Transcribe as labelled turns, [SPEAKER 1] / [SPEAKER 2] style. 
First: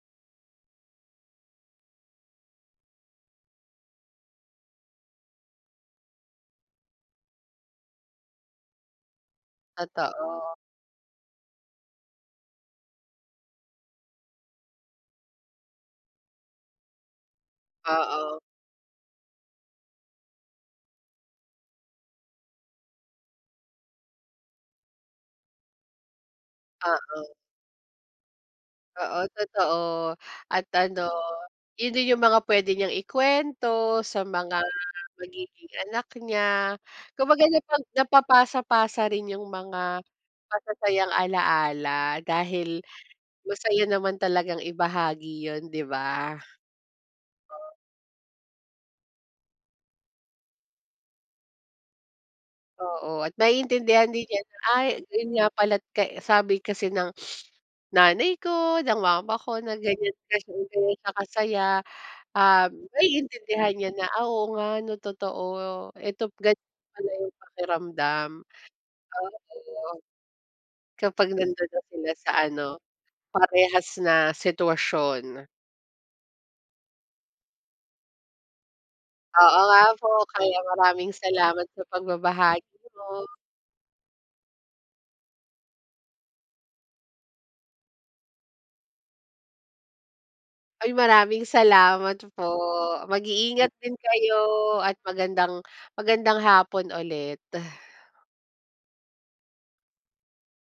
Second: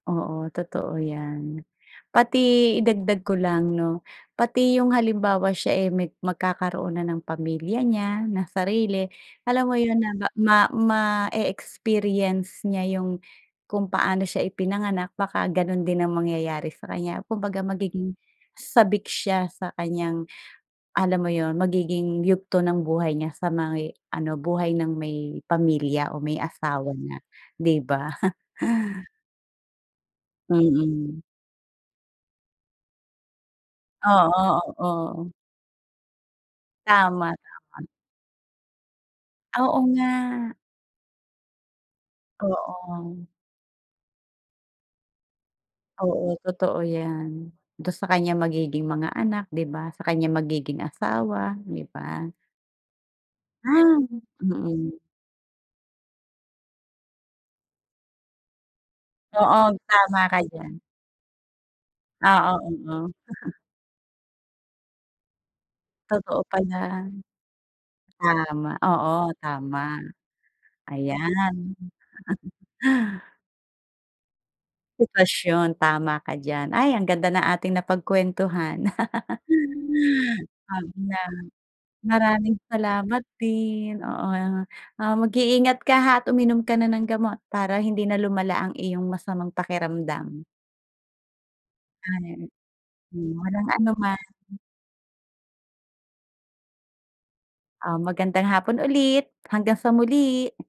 [SPEAKER 1] Oo, totoo 'yan. Pati idagdag ko lang, 'no, pati 'yong halimbawa siya, eh, meg magkakaroon na ng pamilya niya na sarili. Alam mo 'yon na
[SPEAKER 2] Totoo.
[SPEAKER 1] ma ma-e-experience niya 'yong kung paano siya ipinanganak, baka gano'n din ang mangyayari sa kaniya. Kumbaga magiging
[SPEAKER 2] Oo.
[SPEAKER 1] sabik siya sa kaniyang, alam mo 'yon, magiging yugto ng buhay niya sa may, ano, buhay ng may pamilya o may asawa na,
[SPEAKER 2] Oo.
[SPEAKER 1] 'di ba?
[SPEAKER 2] Oo, totoo. At ano,
[SPEAKER 1] Mm.
[SPEAKER 2] 'yon din 'yong mga puwede niyang ikuwento sa mga
[SPEAKER 1] Oo, oo.
[SPEAKER 2] magiging anak niya.
[SPEAKER 1] Tama,
[SPEAKER 2] Kumbaga napag
[SPEAKER 1] tama.
[SPEAKER 2] napapasa-pasa rin 'yong
[SPEAKER 1] Oo
[SPEAKER 2] mga
[SPEAKER 1] nga.
[SPEAKER 2] masasayang alaala dahil
[SPEAKER 1] Oo.
[SPEAKER 2] masaya naman talagang ibahagi 'yon, 'di ba?
[SPEAKER 1] Oo, totoo 'yan. Do'n sa kaniyang magiging mga anak, 'di ba? Sa kaniyang magiging asawa, 'di ba?
[SPEAKER 2] Oo, at
[SPEAKER 1] Ah,
[SPEAKER 2] maiintindihan din niya na, "Ay
[SPEAKER 1] mm.
[SPEAKER 2] ayun nga pala't kay sabi kasi ng nanay ko, ng mama ko,
[SPEAKER 1] Oo,
[SPEAKER 2] na ganiyan
[SPEAKER 1] tama ka
[SPEAKER 2] kasi
[SPEAKER 1] diyan.
[SPEAKER 2] gano'n siya kasaya."
[SPEAKER 1] Oo,
[SPEAKER 2] Um,
[SPEAKER 1] oo.
[SPEAKER 2] maiintindihan niya na, "Ah, oo nga, 'no, totoo. Ito
[SPEAKER 1] Totoo
[SPEAKER 2] ganiyan
[SPEAKER 1] pala.
[SPEAKER 2] pala 'yong pakiramdam."
[SPEAKER 1] Tama, oo,
[SPEAKER 2] Oh,
[SPEAKER 1] tama.
[SPEAKER 2] ayun. Kapag
[SPEAKER 1] Ayan.
[SPEAKER 2] nando'n na sila sa ano, parehas na sitwasyon.
[SPEAKER 1] Sitwasyon. Tama ka diyan. Ay, ang ganda ng ating napagkuwentuhan.
[SPEAKER 2] Oo nga po, kaya
[SPEAKER 1] Ab
[SPEAKER 2] maraming
[SPEAKER 1] nam
[SPEAKER 2] salamat sa
[SPEAKER 1] maraming
[SPEAKER 2] pagbabahagi mo.
[SPEAKER 1] salamat din. Oo, ah, ah, mag-iingat ka, ha, at uminom ka na ng gamot para hindi na lumala ang iyong masamang pakiramdam.
[SPEAKER 2] Ay, maraming salamat
[SPEAKER 1] Ay.
[SPEAKER 2] po.
[SPEAKER 1] Hmm, walang
[SPEAKER 2] Mag-iingat din
[SPEAKER 1] anuman.
[SPEAKER 2] kayo at magandang-magandang hapon ulit.
[SPEAKER 1] Ah, magandang hapon ulit. Hanggang sa muli.